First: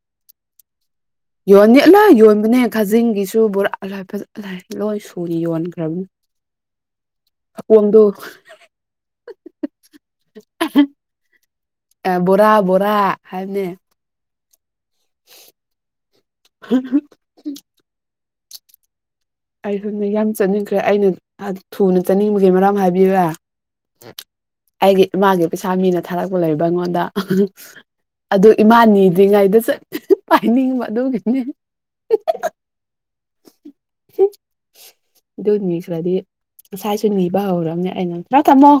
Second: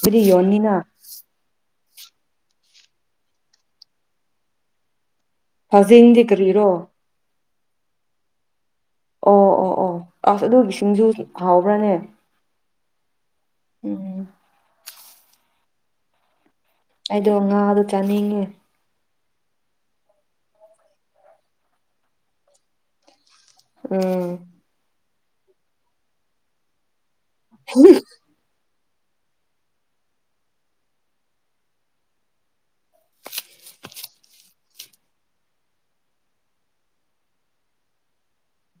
ꯁꯤꯔꯤ ꯌꯣꯅꯤꯅ [unintelligible] ꯂꯥ ꯌꯣꯟꯕꯅꯦ ꯈꯥꯖꯤꯡꯒꯤꯁꯨ ꯕꯣꯔꯥ ꯑꯜ ꯂꯣꯏꯁꯨ ꯐꯖꯦꯡꯗꯤ ꯀꯔꯤꯔꯣ ꯑꯄꯣꯟꯗꯨ ꯑꯣ ꯑꯣ ꯑꯣ ꯑꯁ ꯑꯗꯨꯒꯤꯁꯤꯡꯖꯨꯁꯨ ꯍꯥꯎꯕ꯭ꯔꯅꯦ ꯕꯥ ꯍꯥꯏꯕꯅꯦ [inaudible] ꯑꯩꯗꯣ ꯉꯥ ꯗꯨ ꯆꯥꯅꯤꯡ ꯑꯩ ꯁꯣꯅ ꯌꯥꯝ ꯆꯠꯅꯤꯡꯈ꯭ꯔꯦ ꯑꯩꯅ ꯊꯨꯅ ꯆꯠꯅꯤꯡꯕꯒꯤ ꯃꯔꯝ ꯍꯥꯏꯕꯤꯔꯥ ꯎꯝ ꯃꯥꯥꯒꯤ ꯄꯩꯁꯥ ꯃꯤꯅ ꯊꯥꯔꯛꯄ ꯂꯩꯕ ꯑꯩꯉꯣꯟꯗ ꯑꯗꯨ ꯏꯃꯥꯟ ꯅꯤꯗ꯭ꯔꯤꯉꯩꯗ ꯆꯠ ꯄꯥꯏꯅꯤꯡꯕ ꯑꯗꯨꯒꯤꯅꯦ [inaudible] ꯑꯗꯨ ꯅꯤꯈ꯭ꯔꯗꯤ ꯉꯁꯥꯏꯁꯨ ꯅꯤꯕ ꯍꯧꯔꯝꯅꯦ ꯑꯩꯅ ꯅꯪ ꯊꯝꯃꯣ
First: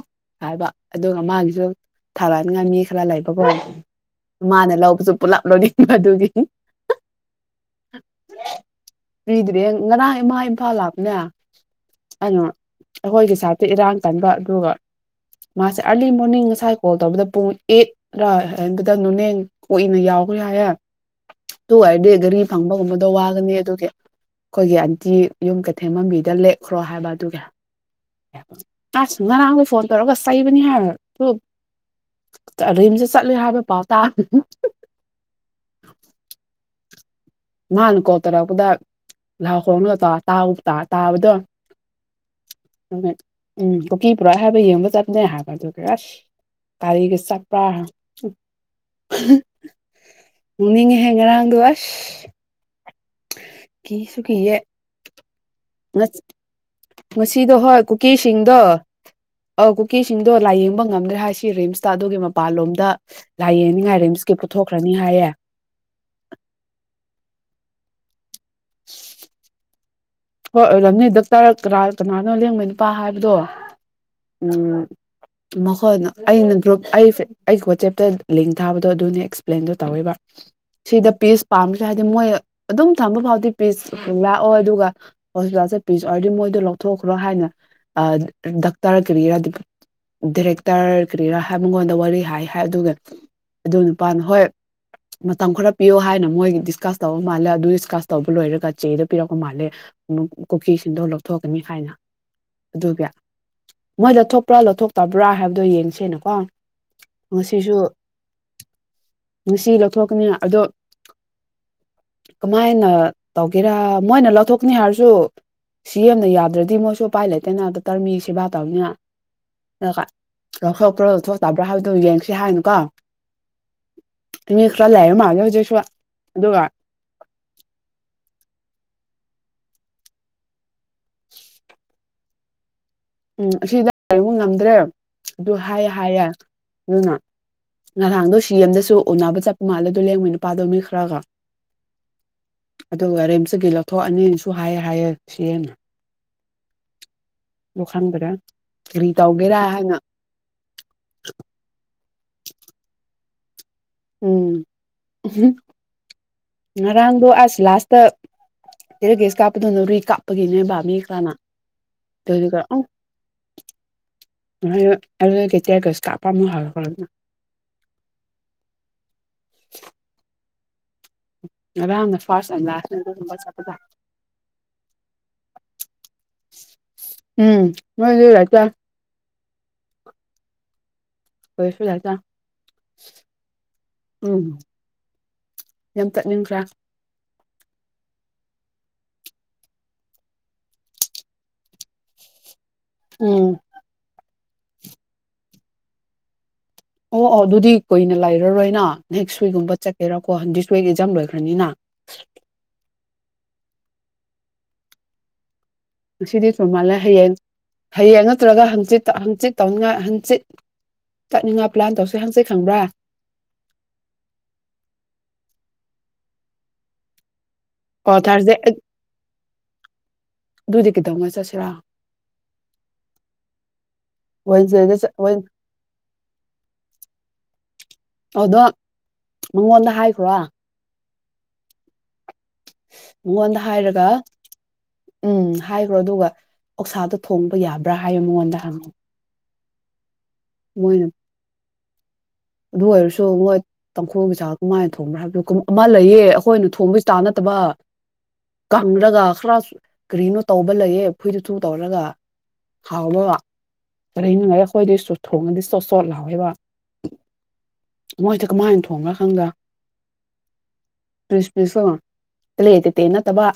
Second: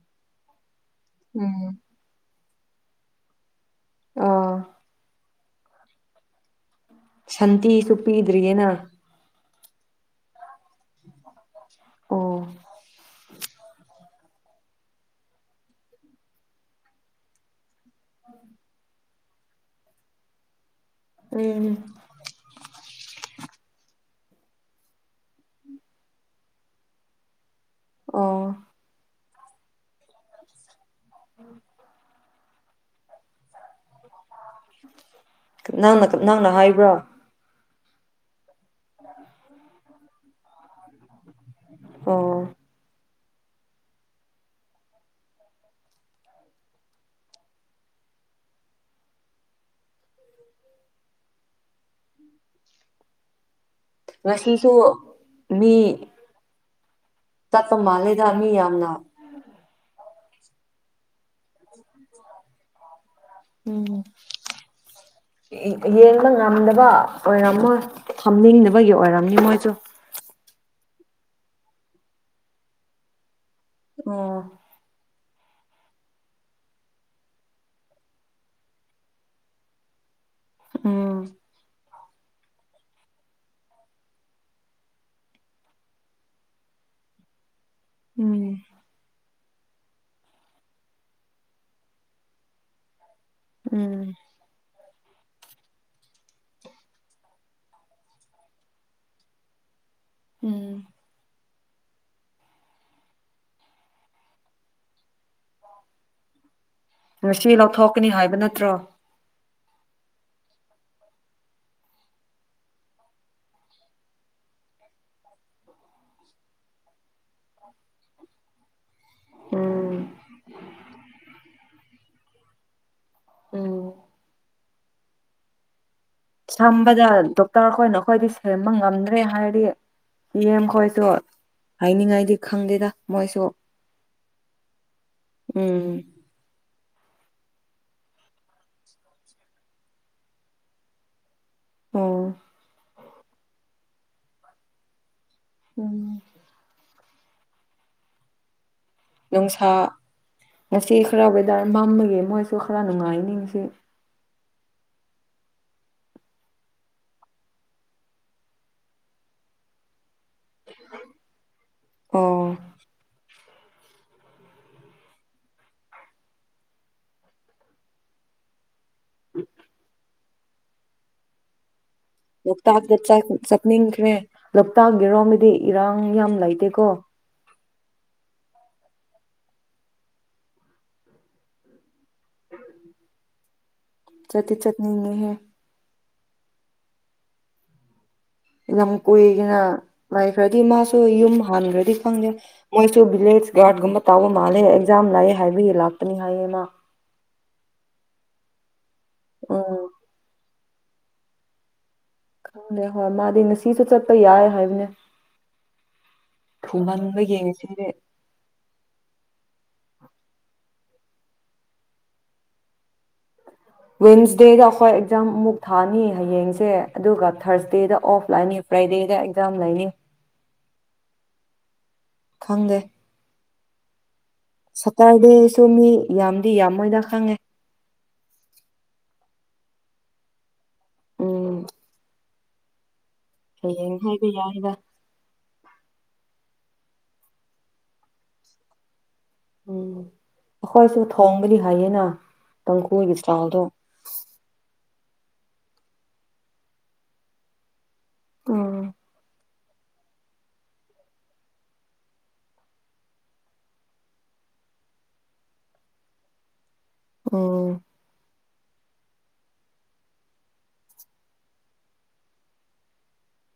ꯍꯥꯏꯕ ꯑꯗꯨꯒ ꯃꯥꯒꯤꯁꯨ ꯎꯝ ꯊꯕꯠ ꯅꯪ ꯃꯤ ꯈꯔꯥ ꯂꯩꯕꯀꯣ ꯑꯥ ꯃꯥꯅ ꯂꯧꯕꯁꯨ ꯄꯨꯂꯥꯞ ꯂꯣꯏꯅꯤꯡꯕꯗꯨꯒꯤ ꯁꯥꯟꯇꯤꯁꯨ ꯄꯤꯗ꯭ꯔꯤꯌꯦꯅ ꯕꯦꯡ ꯉꯔꯥꯡ ꯏꯃꯥ ꯏꯝꯐꯥꯜ ꯂꯥꯛꯄꯅꯦ ꯑꯣ [unintelligible] [unintelligible] ꯏꯔꯥꯡ ꯀꯟꯕ ꯑꯗꯨꯒ ꯃꯥꯁꯦ ꯑꯥꯔꯂꯤ ꯃꯣꯔꯅꯤꯡ ꯉꯁꯥꯏ ꯀꯣꯜ ꯇꯧꯕꯗ ꯄꯨꯡ ꯑꯦ ꯔꯥ ꯍꯥꯏ ꯑꯗꯨꯗ [unintelligible] ꯎꯝ ꯑꯗꯨ ꯑꯣꯏꯔꯗꯤ ꯒꯥꯔꯤ ꯐꯪꯕꯒꯨꯝꯕꯗꯣ ꯋꯥꯒꯅꯤ ꯑꯗꯨ [inaudible] ꯑꯈꯣꯏꯒꯤ ꯑꯟꯇꯤ ꯌꯨꯝ ꯀꯩꯊꯦꯜ ꯃꯟꯕꯤꯗ ꯂꯦꯛꯈ꯭ꯔꯣ ꯍꯥꯏꯕ ꯑꯗꯨꯒꯤ ꯑꯣ ꯑ ꯉꯔꯥꯡꯗꯣ ꯐꯣꯟ ꯇꯧꯔꯒ ꯆꯩꯕꯅꯤ ꯍꯥꯏꯔ ꯊꯨꯏ ꯔꯤꯝꯁ ꯆꯠꯂꯦ ꯍꯥꯏꯕ ꯄꯥꯎ ꯇꯥꯕ ꯅꯪꯅ ꯅꯪꯅ ꯍꯥꯏꯕ꯭ꯔꯥ ꯃꯥꯅ ꯀꯣꯜ ꯇꯔꯛ ꯄꯗꯥ ꯂꯥꯎ ꯈꯣꯡꯂ ꯇ ꯇꯥꯎ ꯇ ꯇꯥꯎꯕꯗꯣ ꯑꯣ ꯎꯝ ꯀꯨꯀꯤ ꯄꯨꯔꯥ ꯍꯥꯏꯕ ꯌꯦꯡꯕ ꯆꯠꯄꯅꯦ ꯍꯥꯏꯕ ꯑꯗꯨꯒ ꯑꯁ ꯀꯥꯔꯤꯒꯤ ꯆꯠꯄ꯭ꯔꯥ ꯎ ꯅꯤꯡꯉꯦꯍꯦ ꯉꯔꯥꯡꯗꯣ ꯑꯁ ꯀꯤꯁꯨ ꯀꯤꯌꯦ ꯉꯁꯤꯁꯨ ꯃꯤ [unintelligible] ꯉꯁꯤꯗꯣ ꯆꯠꯄ ꯍꯣꯏ ꯃꯥꯜꯂꯦꯗ ꯃꯤ ꯀꯨꯀꯤꯁꯤꯡꯗꯣ ꯌꯥꯝꯅ ꯑꯥ ꯀꯦꯁꯤꯡꯗꯣ ꯂꯥꯏꯌꯦꯡꯕ ꯉꯝꯗ꯭ꯔꯦ ꯍꯥꯏꯁꯤ ꯔꯤꯝꯁꯇ ꯑꯗꯨꯒꯤ ꯃꯄꯥꯟꯂꯣꯝꯗ ꯎꯝ ꯂꯥꯏꯌꯦꯡꯅꯤꯉꯥꯏ ꯔꯤꯝꯁꯀꯤ ꯄꯨꯊꯣꯛꯈ꯭ꯔꯅꯤ ꯍꯥꯏꯌꯦ ꯌꯦꯡꯕ ꯉꯝꯗꯕ ꯑꯣꯏꯔꯝꯃꯣꯏ ꯊꯝꯅꯤꯡꯗꯕꯒꯤ ꯑꯣꯏꯔꯝꯅꯤ ꯃꯣꯏꯖꯨ ꯍꯣꯏ ꯑꯣꯏꯔꯝꯅꯤ ꯗꯛꯇꯔ ꯀꯅꯥ ꯀꯅꯥꯅꯣ ꯂꯦꯡꯕ ꯅꯨꯄꯥ ꯍꯥꯏꯕꯗꯣ ꯑꯣ ꯎꯝ ꯃꯈꯣꯏꯅ ꯑꯩꯅ ꯒ꯭ꯔꯨꯞ ꯑꯩ ꯑꯩꯒꯤ ꯋꯥꯆꯦꯞꯇ ꯂꯤꯡ ꯊꯥꯕꯗꯣ ꯑꯗꯨꯅꯦ ꯑꯦꯛꯁꯄ꯭ꯂꯦꯟꯗꯣ ꯇꯧꯌꯦꯕ ꯁꯤꯗ ꯎꯝ ꯄꯤꯁ ꯄꯥꯝꯃꯤꯁꯦ ꯍꯥꯏꯗꯤ ꯃꯣꯏ ꯑꯗꯨꯝ ꯊꯝꯕ ꯐꯥꯎꯗꯤ ꯄꯤꯁ ꯂꯥꯛꯑꯣ ꯑꯗꯨꯒ ꯍꯣꯁꯄꯤꯇꯥꯜꯁꯦ ꯄꯤꯖ ꯍꯥꯏꯔꯗꯤ ꯃꯣꯏꯗꯣ ꯂꯧꯊꯣꯛꯈ꯭ꯔꯣ ꯍꯥꯏꯅ ꯑ ꯎꯝ ꯗꯛꯇꯔ ꯀꯔꯤꯍꯥꯏꯗꯣꯏꯕꯥ ꯗꯤꯔꯦꯛꯇꯔ ꯀꯔꯤꯔꯥ ꯍꯥꯏ ꯃꯉꯣꯟꯗ ꯋꯥꯔꯤ ꯍꯥꯏ ꯍꯥꯏ ꯑꯗꯨꯒ ꯑꯗꯨ ꯎꯝ ꯅꯨꯄꯥꯅ ꯍꯣꯏ ꯃꯇꯝ ꯈꯔ ꯄꯤꯌꯣ ꯍꯥꯏꯅ ꯃꯣꯏ ꯗꯤꯁꯀꯁ ꯇꯧꯕ ꯃꯥꯜꯂꯦ ꯑꯗꯨ ꯗꯤꯁꯀꯁ ꯇꯧꯕ ꯂꯣꯏꯔꯒ ꯆꯦꯗꯣ ꯄꯤꯔꯛꯄ ꯃꯥꯜꯂꯦ ꯀꯨꯀꯤ ꯎꯝ ꯁꯤꯟꯗꯣꯛ ꯂꯧꯊꯣꯛ ꯀꯅꯤ ꯍꯥꯏꯅ ꯑꯗꯨꯒꯤ ꯃꯣꯏ ꯂꯧꯊꯣꯛꯄ꯭ꯔꯥ ꯂꯧꯊꯣꯛꯇꯕ꯭ꯔꯥ ꯍꯥꯏꯕꯗꯣ ꯌꯦꯡꯁꯦꯅꯀꯣ ꯉꯁꯤ ꯉꯁꯤꯁꯨ ꯂꯧꯊꯣꯛꯀꯅꯤ ꯍꯥꯏꯕ ꯅꯠꯇ꯭ꯔꯣ ꯉꯁꯤ ꯂꯧꯊꯣꯛꯀꯅꯤ ꯑꯗꯣ ꯀꯃꯥꯏꯅ ꯇꯧꯒꯦꯔꯥ ꯃꯣꯏꯅ ꯂꯧꯊꯣꯛ ꯅꯤ ꯍꯥꯏꯔꯁꯨ ꯁꯤ ꯌꯦꯝꯅ ꯌꯥꯗ꯭ꯔꯥꯗꯤ ꯃꯣꯏꯁꯨ ꯎꯄꯥꯏ ꯂꯩꯇꯦꯅ ꯗꯛꯇꯔꯃꯤ ꯁꯦꯕꯥ ꯇꯧꯅꯤꯅ ꯎꯝ ꯂꯧꯊꯣꯛꯄ꯭ꯔꯥ ꯂꯧꯊꯣꯛꯇꯕ꯭ꯔꯥ ꯍꯥꯏꯕꯗꯣ ꯌꯦꯡꯁꯤ ꯍꯥꯏꯅꯀꯣ ꯎꯝ ꯃꯤ ꯇꯜꯂꯩꯔꯕ ꯃꯥꯜꯂꯦ ꯍꯧꯖꯤꯛꯁꯨ ꯑꯗꯨꯒ ꯁꯝꯕꯗ ꯗꯣꯛꯇꯔ ꯑꯩꯈꯣꯏꯅ ꯑꯩꯈꯣꯏꯗꯤ ꯁꯦꯝꯕ ꯉꯝꯗꯦ ꯔꯦ ꯍꯥꯏꯔꯗꯤ ꯁꯤꯑꯦꯝ ꯈꯣꯏꯁꯨ ꯍꯥꯏꯅꯤꯡꯉꯥꯏꯗꯤ ꯈꯪꯗꯦꯗ ꯃꯣꯏꯁꯨ ꯎꯝ ꯑꯁꯤꯗ ꯕ ꯉꯝꯗ꯭ꯔꯦ ꯑꯗꯨ ꯍꯥꯏꯌꯦ ꯎꯝ ꯍꯥꯏꯌꯦ ꯑꯗꯨꯅ ꯉꯔꯥꯡꯗꯣ ꯁꯤ ꯑꯦꯝꯗꯁꯨ ꯎꯅꯕ ꯆꯠꯄ ꯃꯥꯜꯂꯦꯗꯣ ꯂꯦꯡꯕ ꯅꯨꯄꯥꯗꯣ ꯃꯤ ꯈꯔꯒ ꯑꯝ ꯑꯗꯨꯒ ꯔꯤꯝꯁꯇꯒꯤ ꯂꯧꯊꯣꯛꯑꯅꯤꯁꯨ ꯍꯥꯏꯌꯦ ꯍꯥꯏꯌꯦ ꯁꯤ ꯎꯝ ꯗꯣ ꯈꯪꯗꯔꯦ ꯅꯨꯡꯁꯥ ꯉꯁꯤ ꯈꯔ ꯋꯦꯗꯔ ꯃꯝꯃꯒꯤ ꯃꯣꯏꯁꯨ ꯈꯔ ꯅꯨꯡꯉꯥꯏ ꯅꯤꯡ ꯁꯤ ꯎꯝ ꯎꯝ ꯉꯔꯥꯡꯗꯣ ꯑꯁ ꯂꯥꯁꯇ ꯇꯦꯔꯒꯦꯁ ꯀꯥꯞꯄꯗꯨ ꯅꯧꯔꯤ ꯀꯥꯞ ꯄꯒꯤꯅꯦꯕꯥꯥ ꯃꯤ ꯈ꯭ꯔꯅꯥ ꯇꯧꯗꯨꯏ ꯑꯣ ꯀ ꯑ ꯑꯗꯩ ꯇꯤꯌꯔ ꯒꯌꯥꯁ ꯀꯥꯄꯄꯥ ꯃꯣꯏ ꯍꯧꯔꯛꯈꯕꯅꯦ [inaudible] ꯐꯥꯔꯁ ꯑꯦꯟ ꯂꯣꯛꯇꯥꯛꯇ ꯂꯥꯁꯅꯦ ꯑꯗꯨꯒꯨꯝꯕ ꯆꯠꯄꯗꯣ ꯆꯠꯅꯤꯡꯈ꯭ꯔꯦ ꯂꯣꯛꯇꯥꯛ ꯌꯦꯔꯣꯝꯗꯗꯤ ꯏꯔꯥꯡ ꯌꯥꯝ ꯂꯩꯇꯦꯀꯣ ꯃꯣꯏꯗꯤ ꯂꯩꯇꯦ ꯍꯣꯏꯁꯨ ꯂꯩꯇꯦ [inaudible] ꯆꯇꯤ ꯆꯠꯅꯤꯉꯤꯍꯦ ꯅꯪ ꯆꯠꯅꯤꯡꯗ꯭ꯔꯥ ꯌꯥꯝ ꯀꯨꯏꯒꯅ ꯂꯩꯈ꯭ꯔꯗꯤ ꯃꯥꯁꯨ ꯌꯨꯝ ꯍꯥꯟꯈ꯭ꯔꯗꯤ ꯈꯪꯗꯦ ꯃꯣꯏꯁꯨ ꯎꯝ ꯕꯤꯂꯦꯖ ꯒꯥꯔꯗ ꯒꯨꯝꯕ ꯇꯥꯕ ꯃꯥꯜꯂꯦ ꯑꯦꯛꯖꯥꯝ ꯂꯩꯑꯦ ꯍꯥꯏꯕꯒꯤ ꯂꯥꯛꯄꯅꯤ ꯍꯥꯏꯌꯦ ꯃꯥ ꯑꯣ ꯑꯣ ꯑꯗꯨꯗꯤ ꯀꯨꯏꯅ ꯂꯩꯔꯔꯣꯏꯅ ꯅꯦꯛꯁ ꯋꯤꯛꯀꯨꯝꯕ ꯎꯝ ꯆꯠꯀꯦꯔꯣ ꯍꯟꯗꯤ ꯁꯣꯏ ꯏꯖꯝ ꯂꯣꯏꯈ꯭ꯔꯅꯤꯅ ꯈꯪꯗꯦ ꯍꯣꯏ ꯃꯥꯗꯤ ꯉꯁꯤꯁꯨ ꯆꯠꯄ ꯌꯥꯏ ꯍꯥꯏꯕꯅꯦ ꯉꯁꯤꯗꯤ ꯆꯨꯝ ꯃꯥꯜꯂꯦ ꯍꯌꯦꯡ ꯊꯨꯃꯟꯕꯒꯤ ꯉꯁꯤꯗꯤ ꯍꯌꯦꯡ ꯅꯠꯇ꯭ꯔꯒ ꯍꯪꯆꯤꯠ ꯍꯪꯆꯤꯠ ꯇꯧꯅꯤꯡꯉꯥꯏ ꯍꯪꯆꯤꯠ ꯇꯠꯅꯤꯡꯉꯥꯏ ꯄ꯭ꯂꯥꯟ ꯇꯧꯁꯤ ꯍꯪꯆꯤꯠ ꯁꯪꯕ꯭ꯔꯥ ꯋꯤꯟꯁꯗꯦꯗ ꯑꯩꯈꯣꯏ ꯑꯦꯛꯖꯥꯝ ꯑꯃꯨꯛ ꯊꯥꯅꯤ ꯍꯌꯦꯡꯁꯦ ꯑꯗꯨꯒ ꯊꯥꯔꯁꯗꯦꯗ ꯑꯣ ꯑꯣꯐ ꯊꯥꯔꯁꯗꯦ ꯂꯥꯛꯅꯤ ꯐ꯭ꯔꯥꯏꯗꯦꯗ ꯑꯦꯛꯖꯥꯝ ꯂꯩꯅꯤ ꯑꯗꯨꯗꯤ ꯀꯩꯗꯧꯉꯩ ꯆꯠꯁꯤꯔꯥ ꯈꯪꯗꯦ ꯋꯦꯟꯁꯗꯦꯗ ꯆꯠ ꯋꯦꯟ ꯁꯇꯔꯗꯦꯁꯨ ꯃꯤ ꯌꯥꯝꯗꯤ ꯌꯥꯝꯃꯣꯏꯗ ꯈꯪꯉꯦ ꯃꯪꯉꯣꯟꯗ ꯍꯥꯏꯈ꯭ꯔꯣ ꯎꯝ ꯃꯉꯣꯟꯗ ꯍꯌꯦꯡ ꯍꯥꯏꯔꯒ ꯍꯥꯏꯕ ꯌꯥꯏꯗ ꯎꯝ ꯍꯥꯏꯈ꯭ꯔꯣ ꯑꯗꯨꯒ ꯑꯣꯛꯁꯥꯗꯣ ꯊꯣꯡꯕ ꯌꯥꯕ꯭ꯔꯥ ꯍꯥꯏꯕ ꯃꯉꯣꯟꯗ ꯍꯪꯉꯨ ꯎꯝ ꯈꯣꯏꯁꯨ ꯊꯣꯡꯒꯂꯤ ꯌꯥꯌꯦꯅ ꯑꯗꯨ ꯑꯣꯏꯔꯁꯨ ꯃꯣꯏ ꯇꯪꯈꯨꯜꯒꯤ ꯆꯥꯛ ꯀꯃꯥꯏꯅ ꯊꯣꯡꯕ꯭ꯔꯥ ꯍꯥꯏꯕꯗꯣ ꯀ ꯑꯃ ꯂꯩꯌꯦ ꯑꯩꯈꯣꯏꯅ ꯊꯣꯡꯕ ꯁꯇꯥꯏꯜ ꯅꯠꯇꯕ ꯀꯪ ꯎꯝ ꯂꯒ ꯈꯔꯁꯨ ꯀꯔꯤꯅꯣ ꯇꯧꯕ ꯂꯩꯌꯦ ꯐꯨꯏꯗꯨ ꯊꯨ ꯇꯧꯔꯒ ꯍꯥꯎꯕꯕ ꯀ ꯅꯨꯡꯉꯥꯏꯔ ꯍꯣꯏꯗꯣꯏꯁꯨ ꯊꯣꯡꯉꯗꯤ ꯆꯣꯠ ꯆꯣꯠ ꯂꯥꯎꯋꯦꯕ ꯎꯝ ꯃꯣꯏꯗꯨ ꯀꯃꯥꯏꯅ ꯊꯣꯡꯒꯥ ꯈꯪꯗꯦ [unintelligible] ꯅꯠꯇꯕ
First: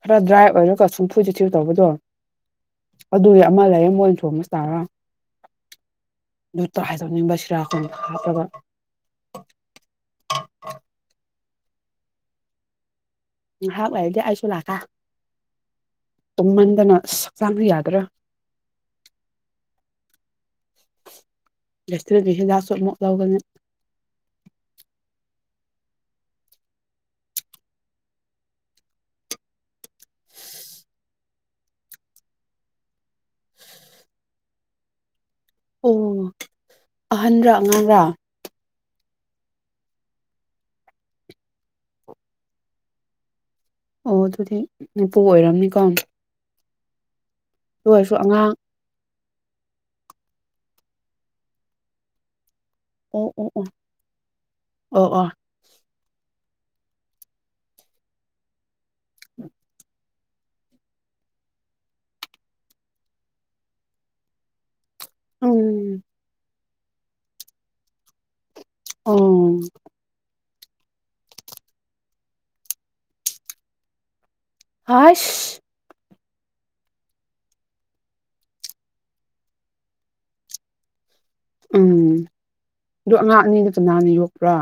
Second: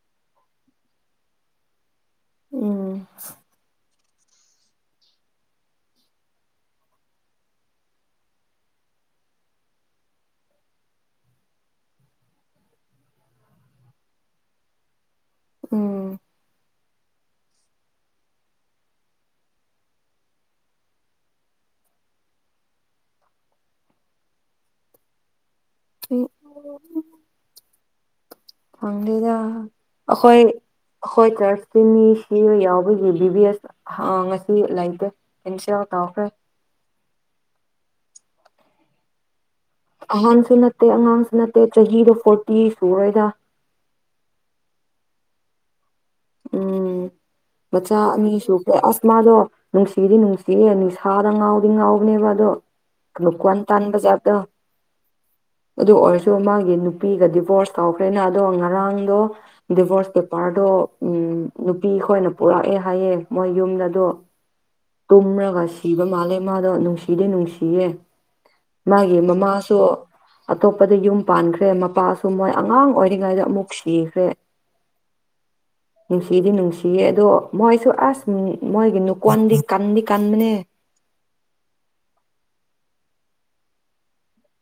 ꯈꯔ ꯗ꯭ꯔꯥꯏ ꯑꯣꯏꯔꯒ ꯁꯨꯝꯐꯨ ꯆꯦꯠ ꯊꯤꯕ ꯇꯧꯕꯗꯣ ꯎꯝ ꯑꯗꯨꯏ ꯑꯃ ꯂꯩꯌꯦ ꯃꯣꯏ [unintelligible] [unintelligible] ꯍꯥꯏꯉꯥꯛ ꯂꯩꯔꯗꯤ ꯑꯩꯁꯨ ꯂꯥꯛꯀꯦ ꯎꯝ ꯇꯨꯝꯃꯟꯗꯅ ꯑꯁ ꯍꯛꯆꯥꯡꯁꯨ ꯌꯥꯗ꯭ꯔꯦ ꯂꯦꯁꯇ ꯍꯤꯟꯗꯥꯛꯁꯨ ꯑꯃꯨꯛ ꯂꯧꯒꯅꯤ ꯎ ꯐꯪꯗꯦꯗ ꯑꯩꯈꯣꯏ ꯑꯩꯈꯣꯏ ꯆꯔꯆꯁꯤ ꯃꯤ ꯁꯤ ꯌꯥꯎꯕꯒꯤ ꯕꯤ ꯕꯤ ꯑꯦꯁ ꯉꯁꯤ ꯂꯩꯇꯦ ꯀꯦꯟꯁꯦꯜ ꯇꯧꯈꯔꯦ ꯑꯍꯟꯔ ꯑꯉꯥꯡꯔꯥ ꯑꯍꯟꯁꯨ ꯅꯠꯇꯦ ꯑꯉꯥꯡꯁꯨ ꯅꯠꯇꯦ ꯆꯍꯤꯗꯣ ꯐꯣꯔꯇꯤ ꯁꯨꯔꯦꯗ ꯑꯣ ꯑꯗꯨꯗꯤ ꯃꯄꯨ ꯑꯣꯏꯔꯝꯅꯤꯀꯣ ꯎꯝ ꯃꯆꯥ ꯑꯣꯏꯔꯁꯨ ꯑꯅꯤ ꯑꯉꯥꯡ ꯁꯨꯈꯔꯦ ꯑꯁ ꯃꯥꯗꯣ ꯅꯨꯡꯁꯤꯗꯤ ꯅꯨꯡꯁꯤꯌꯦ ꯅꯤꯁꯥꯗ ꯉꯥꯎꯗꯤ ꯉꯥꯎꯕꯅꯦꯕ ꯑꯗꯣ ꯑꯣ ꯑꯣ ꯂꯨꯋꯥꯟ ꯑꯣ ꯇꯥꯟꯕꯖꯥꯗ ꯑꯣ ꯑꯣ ꯑꯗꯨ ꯑꯣ ꯑꯗꯣ ꯃꯥꯒꯤ ꯅꯨꯄꯤꯒ ꯗꯤꯕꯣꯔꯁ ꯇꯧꯈ꯭ꯔꯦꯅ ꯑꯗꯣ ꯉꯔꯥꯡ ꯗꯣ ꯗꯤꯚꯣꯔꯁ ꯄꯦ ꯄꯥꯔꯗꯣ ꯎꯝ ꯅꯨꯄꯤ ꯈꯣꯏꯅ ꯄꯨꯔꯛꯑꯦ ꯍꯥꯏꯌꯦ ꯃꯣꯏ ꯌꯨꯝꯗ ꯑꯗꯣ ꯇꯨꯝ꯭ꯔꯥꯒ ꯎꯝ ꯁꯤꯕ ꯃꯥꯂꯦ ꯃꯥꯗꯣ ꯅꯨꯡꯁꯤꯗꯤ ꯅꯨꯡꯁꯤꯌꯦ ꯃꯥꯒꯤ ꯑꯣ ꯃꯃꯥꯁꯨ ꯑꯇꯣꯞꯄꯗ ꯌꯨꯝ ꯄꯥꯟꯈ꯭ꯔꯦ ꯃꯄꯥꯁꯨ ꯃꯣꯏ ꯑꯉꯥꯡ ꯑꯣꯏꯔꯤꯉꯩꯗ ꯑꯃꯨꯛ ꯁꯤꯈ꯭ꯔꯦ ꯍꯁ ꯅꯨꯡꯁꯤꯗꯤ ꯅꯨꯡꯁꯤꯌꯦ ꯑꯗꯣ ꯃꯣꯏꯁꯨ ꯑꯁ ꯃꯣꯏꯒꯤ ꯅꯨ ꯀꯣꯟꯗꯤ ꯀꯟꯗꯤ ꯀꯟꯕꯅꯦ ꯎꯝ ꯑꯗꯨ ꯑꯉꯥꯡ ꯑꯅꯤꯗꯨ ꯀꯅꯥꯅ ꯌꯣꯛꯄ꯭ꯔꯥ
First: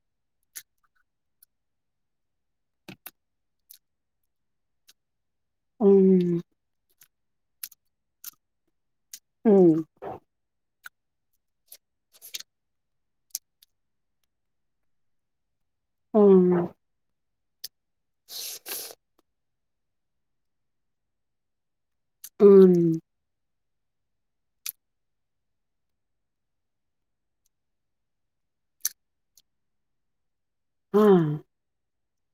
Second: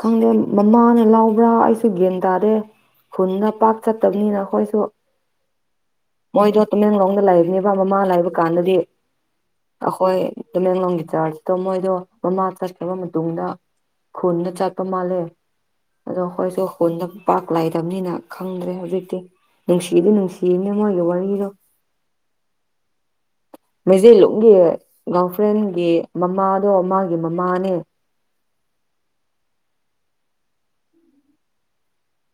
ꯈꯪꯗꯦ ꯃꯃꯥꯅꯦ ꯂꯥꯎꯕ꯭ꯔꯥ ꯑꯩꯁꯨ ꯒ꯭ꯦꯟ ꯇꯥꯗꯦ ꯈꯨꯟꯗ ꯄꯥꯛ ꯆꯠꯇꯕꯅꯤꯅ ꯑꯩꯈꯣꯏꯁꯨ ꯎꯝ ꯃꯣꯏꯗ ꯇꯃꯦꯡꯂꯥꯡ ꯂꯩꯕꯅꯦꯕ ꯃꯃꯥ ꯂꯩꯕ ꯀꯥꯟꯗꯗꯤ ꯎꯝ ꯑꯈꯣꯏ ꯇꯃꯦꯡꯂꯣꯡꯒꯤ ꯆꯥꯔꯆꯇ ꯃꯣꯏꯗꯣ ꯃꯃꯥ ꯆꯠꯈ꯭ꯔꯕ ꯃꯇꯨꯡꯗ ꯈꯨꯟꯗ ꯆꯠꯄ ꯃꯥꯂꯦ ꯑꯗꯣ ꯑꯈꯣꯏꯁꯨ ꯎꯝ ꯀꯨꯏꯅ ꯄꯥꯛꯂꯩ ꯅꯤꯅ ꯈꯪꯗ꯭ꯔꯦ ꯍꯧꯖꯤꯛꯇꯤ ꯅꯨꯡꯁꯤꯕ ꯅꯨꯡꯁꯤꯕꯅꯦ ꯃꯣꯏꯒꯤ ꯋꯥꯔꯤꯔꯣ ꯎꯝ ꯃꯩꯖꯂꯨꯡꯒꯤ ꯒꯥꯔꯜ ꯐ꯭ꯔꯦꯟꯒꯤ ꯃꯃꯥꯗꯣ ꯃꯥꯒꯤ ꯃꯃꯥꯅꯦ ꯎꯝ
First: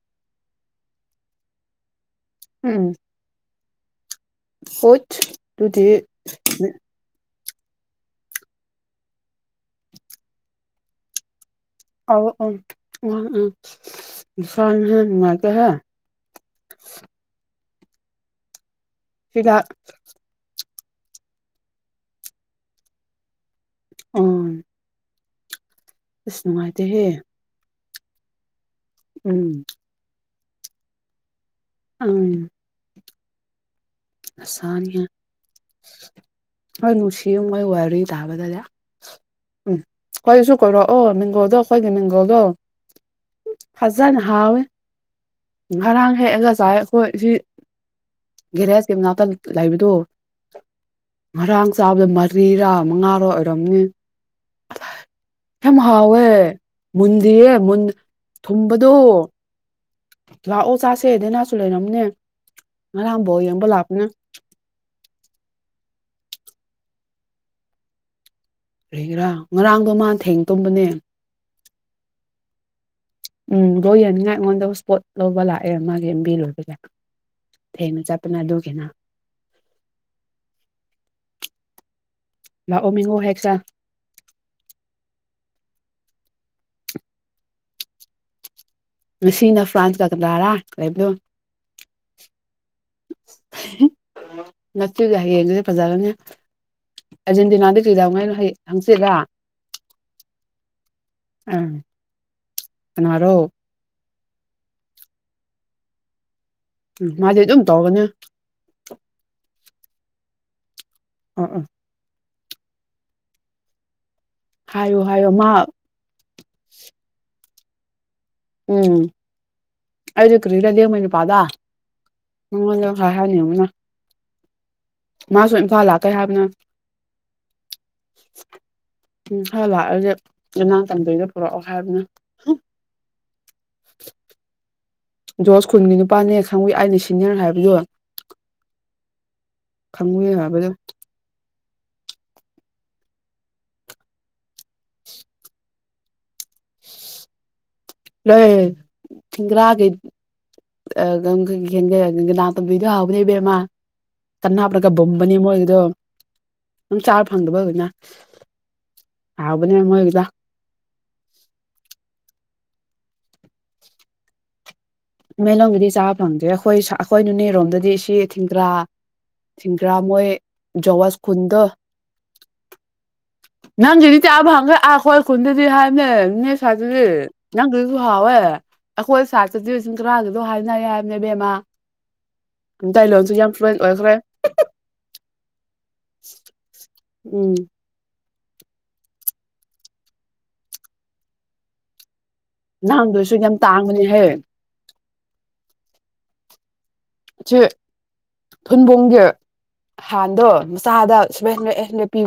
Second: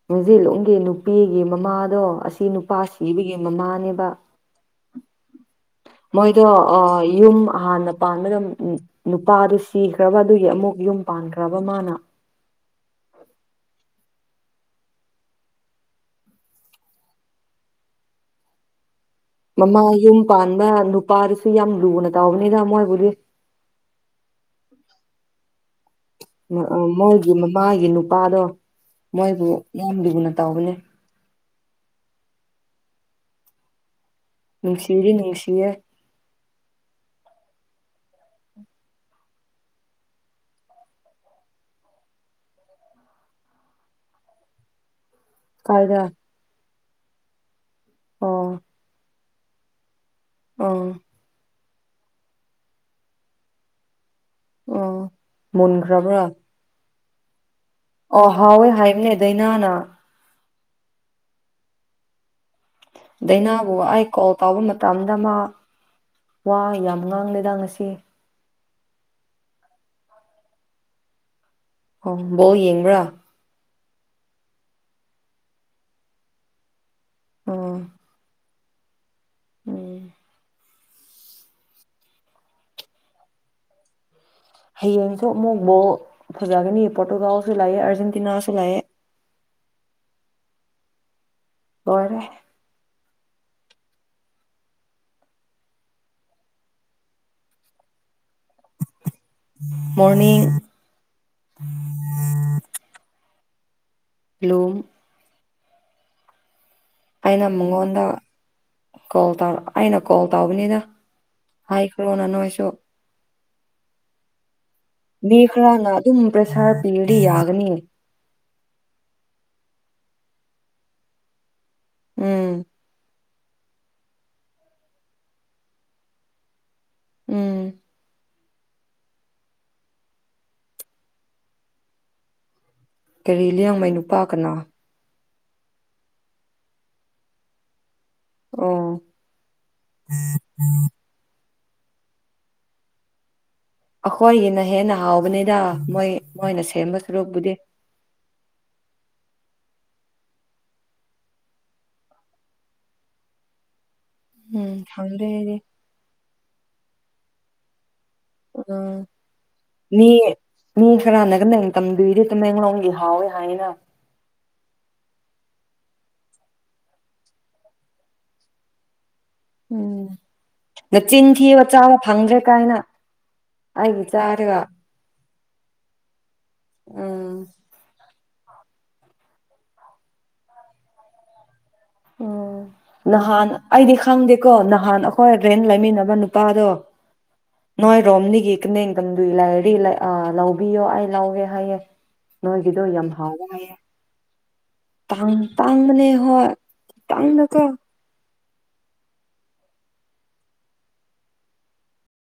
ꯃꯖꯤꯂꯣꯝꯒꯤ ꯅꯨꯄꯤꯒꯤ ꯃꯃꯥꯗꯣ ꯁꯤꯅꯨꯄꯥꯁꯤꯕꯒꯦ ꯃꯃꯥꯅꯦꯅꯕ ꯍꯣꯠ ꯇꯨꯗꯤ ꯌꯨꯝ ꯍꯥꯟꯅ ꯄꯥꯟꯕꯅ ꯅꯨꯄꯥꯗꯨ ꯁꯤꯈ꯭ꯔꯕ ꯑꯗꯨꯒꯤ ꯑꯃꯨꯛ ꯌꯨꯝ ꯄꯥꯟꯈ꯭ꯔ ꯑꯣ ꯑꯣ ꯎꯝ ꯎꯝ ꯏꯁꯥꯅꯦꯍꯦ ꯅꯨꯪꯉꯥꯏꯇꯦ ꯍꯦ ꯍꯤꯗꯥꯛ ꯃꯃꯥ ꯌꯨꯝ ꯄꯥꯟ ꯅꯨꯄꯥꯗꯨꯁꯨ ꯌꯥꯝ ꯂꯨꯅ ꯇꯧꯕꯅꯤꯗ ꯃꯣꯏꯕꯨꯗꯤ ꯎꯝ ꯑꯁ ꯃ ꯅꯨꯡꯉꯥꯏꯇꯦꯍꯦ ꯃꯣꯏꯒꯤ ꯃꯃꯥꯒꯤ ꯅꯨ ꯄꯥꯥꯗꯣ ꯎꯝ ꯃꯣꯏꯕꯨ ꯌꯝꯂꯨꯅ ꯇꯧꯕꯅꯤ ꯑꯝ ꯅꯨꯡꯁꯤꯗꯤ ꯅꯨꯡꯁꯤꯌꯦ ꯍꯣꯏ ꯅꯨꯡꯁꯤꯌꯦ ꯃꯣꯏ ꯋꯥꯔꯤ ꯇꯥꯕꯗꯗꯤ ꯎꯝ ꯑꯩꯈꯣꯏꯁꯨ ꯀꯣꯏꯔꯛꯑꯣ ꯃꯤꯡꯒꯧꯗꯣ ꯑꯩꯈꯣꯏꯒꯤ ꯃꯤꯡꯒꯩꯗꯣ ꯐꯖꯅ ꯍꯥꯎꯋꯦ ꯀꯥꯏꯗ ꯉꯔꯥꯡ ꯍꯦꯛꯑꯒ ꯆꯥꯏ ꯍꯣꯏ ꯖꯤ ꯑꯣ ꯒꯦꯔꯦꯁ ꯇꯤꯝ ꯃꯅꯥꯛꯇ ꯂꯩꯕꯗꯣ ꯑꯥ ꯉꯔꯥꯡ ꯆꯥꯕꯗ ꯃꯔꯤꯔꯥ ꯃꯉꯥꯔꯣ ꯑꯣꯏꯔꯝꯅꯤ ꯑꯥ ꯌꯥꯝ ꯃꯨꯟꯈ꯭ꯔꯕ꯭ꯔꯥ ꯍꯥꯎꯋꯦ ꯃꯨꯟꯗꯤꯌꯦ ꯃꯨꯟ ꯑꯣ ꯍꯥꯎꯋꯦ ꯍꯥꯏꯕꯅꯦ ꯊꯨꯝꯕꯗꯣ ꯗꯥꯏꯅꯥꯅ ꯂꯥꯛꯑꯣ ꯆꯥꯁꯦ ꯗꯅꯔ꯭ꯖꯁꯨ ꯂꯩꯔꯝꯅꯦ ꯉꯔꯥꯡ ꯕꯣꯜ ꯌꯦꯡꯕ ꯗꯥꯏꯅꯥꯕꯨ ꯑꯩ ꯂꯥꯛꯄꯅꯦ ꯀꯣꯜ ꯇꯧꯕ ꯃꯇꯝ ꯗꯃ ꯋꯥ ꯌꯥꯝ ꯉꯥꯡꯂꯦꯗ ꯉꯁꯤ ꯂꯩꯒꯦꯔꯥ ꯉꯔꯥꯡꯗꯣ ꯃꯥ ꯊꯦꯡ ꯇꯨꯝꯕꯅꯦ ꯑꯣ ꯕꯣꯜ ꯌꯦꯡꯕ꯭ꯔꯥ ꯕꯣꯜ ꯌꯦꯡꯅꯤꯡꯉꯥꯏ ꯑꯩꯉꯣꯟꯗ ꯁꯄꯣꯠ ꯂꯧꯕ ꯂꯛ ꯃꯒꯤ ꯃꯤ ꯂꯣꯏꯔꯛꯄꯒꯤ ꯑꯣ ꯊꯦꯝꯅ ꯆꯥꯠ ꯇꯨꯅ ꯑꯗꯨꯝ ꯀꯩꯅ ꯎꯝ ꯂꯥꯛꯑꯣ ꯃꯤꯡꯉꯣ ꯍꯦꯛꯁꯦ ꯍꯌꯦꯡꯁꯨ ꯃꯨꯛ ꯕꯣꯜ ꯐꯖꯒꯅꯤ ꯄꯣꯔꯇꯨꯒꯥꯜꯁꯨ ꯂꯩꯌꯦ ꯑꯥꯔꯖꯦꯟꯇꯤꯅꯥꯁꯨ ꯂꯩꯌꯦ ꯁꯤꯅ ꯐ꯭ꯔꯥꯟꯁꯒ ꯀꯅꯥꯔꯥ ꯂꯩꯕꯗꯨ ꯂꯣꯏꯔꯦ ꯍꯥꯍꯤ ꯉꯁꯤꯘꯒ ꯍꯌꯦꯡꯗꯗꯤ ꯐꯖꯔꯅꯦ ꯑꯦꯔꯖꯦꯟꯇꯤꯅꯥꯗꯤ ꯀꯩꯗꯧꯉꯩꯅꯣ ꯍꯌꯦ ꯍꯪꯆꯤꯠꯂꯥ ꯃꯣꯔꯅꯤꯡ ꯀꯅꯔꯣ ꯂꯨꯝ ꯎꯝ ꯃꯥꯗꯤ ꯑꯩꯅ ꯑꯗꯨꯝ ꯇꯧꯕꯅꯦ ꯃꯉꯣꯟꯗ ꯀꯣꯜ ꯇꯥꯥꯔ ꯑꯩꯅ ꯀꯣꯜ ꯇꯧꯕꯅꯤꯅ ꯑ ꯑ ꯍꯥꯏꯈ꯭ꯔꯣꯅ ꯅꯣꯏꯁꯨ ꯆꯣ ꯍꯥꯏꯌꯣ ꯍꯥꯏꯌꯣ ꯃꯤ ꯃꯥ ꯈꯔꯅ ꯑꯗꯨꯝ ꯄ꯭ꯔꯦꯁꯥꯔ ꯄꯤꯗꯤ ꯌꯥ ꯑꯅꯤ ꯎꯝ ꯑꯩꯗꯤ ꯀꯔꯤꯔ ꯂꯦꯡꯕꯩ ꯅꯨꯄꯥꯗꯣ ꯎꯝ [unintelligible] ꯍꯥꯏꯅꯤ ꯑꯃꯨꯅ ꯃꯥꯁꯨ ꯏꯝꯐꯥꯜ ꯂꯥꯛꯀꯦ ꯍꯥꯏꯕꯅꯦ ꯎꯝ ꯎꯝ ꯈꯔ ꯂꯥꯛꯑꯁꯦ ꯌꯅꯥ ꯇꯗꯣꯏꯗ ꯄꯨꯔꯛꯑꯣ ꯍꯥꯏꯕꯅꯦ ꯀꯔꯤ ꯂꯤꯌꯥꯡꯃꯩ ꯅꯨꯄꯥ ꯀꯅꯥ ꯖꯣꯁ ꯈꯨꯟꯒꯤ ꯅꯨꯄꯥꯅꯦ ꯈꯪꯕ ꯑꯩꯅ ꯁꯤꯅꯤꯌꯔ ꯍꯥꯏꯕꯗꯣ ꯑꯣ ꯈꯪꯉꯨꯌꯦ ꯍꯥꯏꯕꯗꯣ ꯑꯈꯣꯏꯒꯤꯅ ꯍꯦꯟꯅ ꯍꯥꯎꯕꯅꯤꯗ ꯃꯣꯏ ꯃꯣꯏꯅ ꯁꯦꯝꯕ ꯁꯨꯔꯨꯞꯄꯗꯤ [unintelligible] [unintelligible] ꯎꯝ ꯈꯪꯗꯦ ꯑꯩꯗꯤ ꯑꯗꯨꯝ ꯆꯥꯔ ꯐꯪꯗꯕ ꯑꯣꯏꯒꯅꯦ ꯎ ꯃꯤ ꯃꯣꯏꯒꯤꯗꯣ ꯃꯤ ꯈꯔ ꯍꯅꯒ ꯇꯝꯗꯣꯏꯗꯤ ꯇꯃꯦꯡꯂꯣꯡ ꯍꯥꯥꯎꯋꯦ [unintelligible] ꯃꯦꯂꯣꯡꯒꯤꯗꯤ ꯆꯥꯕ ꯐꯪꯗꯦ ꯑꯩꯈꯣꯏ ꯑꯩꯈꯣꯏ ꯅꯣꯅꯦꯔꯣꯝꯗꯗꯤ ꯁꯤ ꯊꯤꯡꯗ꯭ꯔꯥ ꯊꯤꯡꯒ꯭ꯔꯥ ꯎꯝ ꯃꯣꯏ ꯖꯣꯋꯥꯁ ꯅꯆꯤꯟ ꯈꯨꯟꯗꯣ ꯊꯤꯕ ꯆꯥꯕ ꯐꯪꯗ꯭ꯔꯦ ꯀꯥꯏꯅ ꯑꯩꯒꯤ ꯅꯪꯒꯤꯗꯤ ꯆꯥ ꯆꯥꯔꯒ ꯐꯪꯒ ꯑ ꯈꯣꯏ ꯎꯝ [unintelligible] [unintelligible] [unintelligible] ꯂꯤꯁꯤꯡ ꯇꯔꯥꯗꯨꯕꯨ ꯍꯥꯏꯅꯔꯦ ꯍꯥꯏꯕꯅꯦ ꯏꯕꯦꯝꯃꯥ ꯎꯝ ꯅꯍꯥꯟ ꯑꯩꯗꯤ ꯑꯣꯏꯈ꯭ꯔꯦ ꯈꯪꯗꯦꯀꯣ ꯅꯍꯥꯟ ꯑꯩꯈꯣꯏ ꯔꯦꯟ ꯂꯩꯃꯤꯟꯅꯕ ꯅꯨꯄꯥꯗꯣ ꯎꯝ ꯅꯣꯏ ꯔꯣ ꯇꯣꯝꯅꯤꯒꯤ ꯅꯤꯡꯗꯝꯗꯨ ꯏ ꯂꯥꯏꯔꯤ ꯑ ꯂꯧꯕꯤꯌꯣ ꯑꯩ ꯂꯧꯒꯦ ꯍꯥꯏꯌꯦꯦ [unintelligible] ꯅꯍꯥꯟꯗꯨꯁꯨ ꯌꯥꯝ ꯇꯥꯡꯕꯅꯦꯍꯦ ꯇꯥꯡ ꯇꯥꯡ ꯕꯅꯦ ꯍꯣꯏ ꯇꯥꯡꯗꯆꯣ ꯊꯨꯟꯕꯣꯡꯒꯤ ꯍꯥꯟꯗꯣ ꯃꯆꯥꯗ ꯁꯕꯦꯟ ꯍꯟꯗꯔꯦꯠ ꯑꯥꯏꯠ ꯍꯟꯗꯔꯦꯠ ꯄꯤ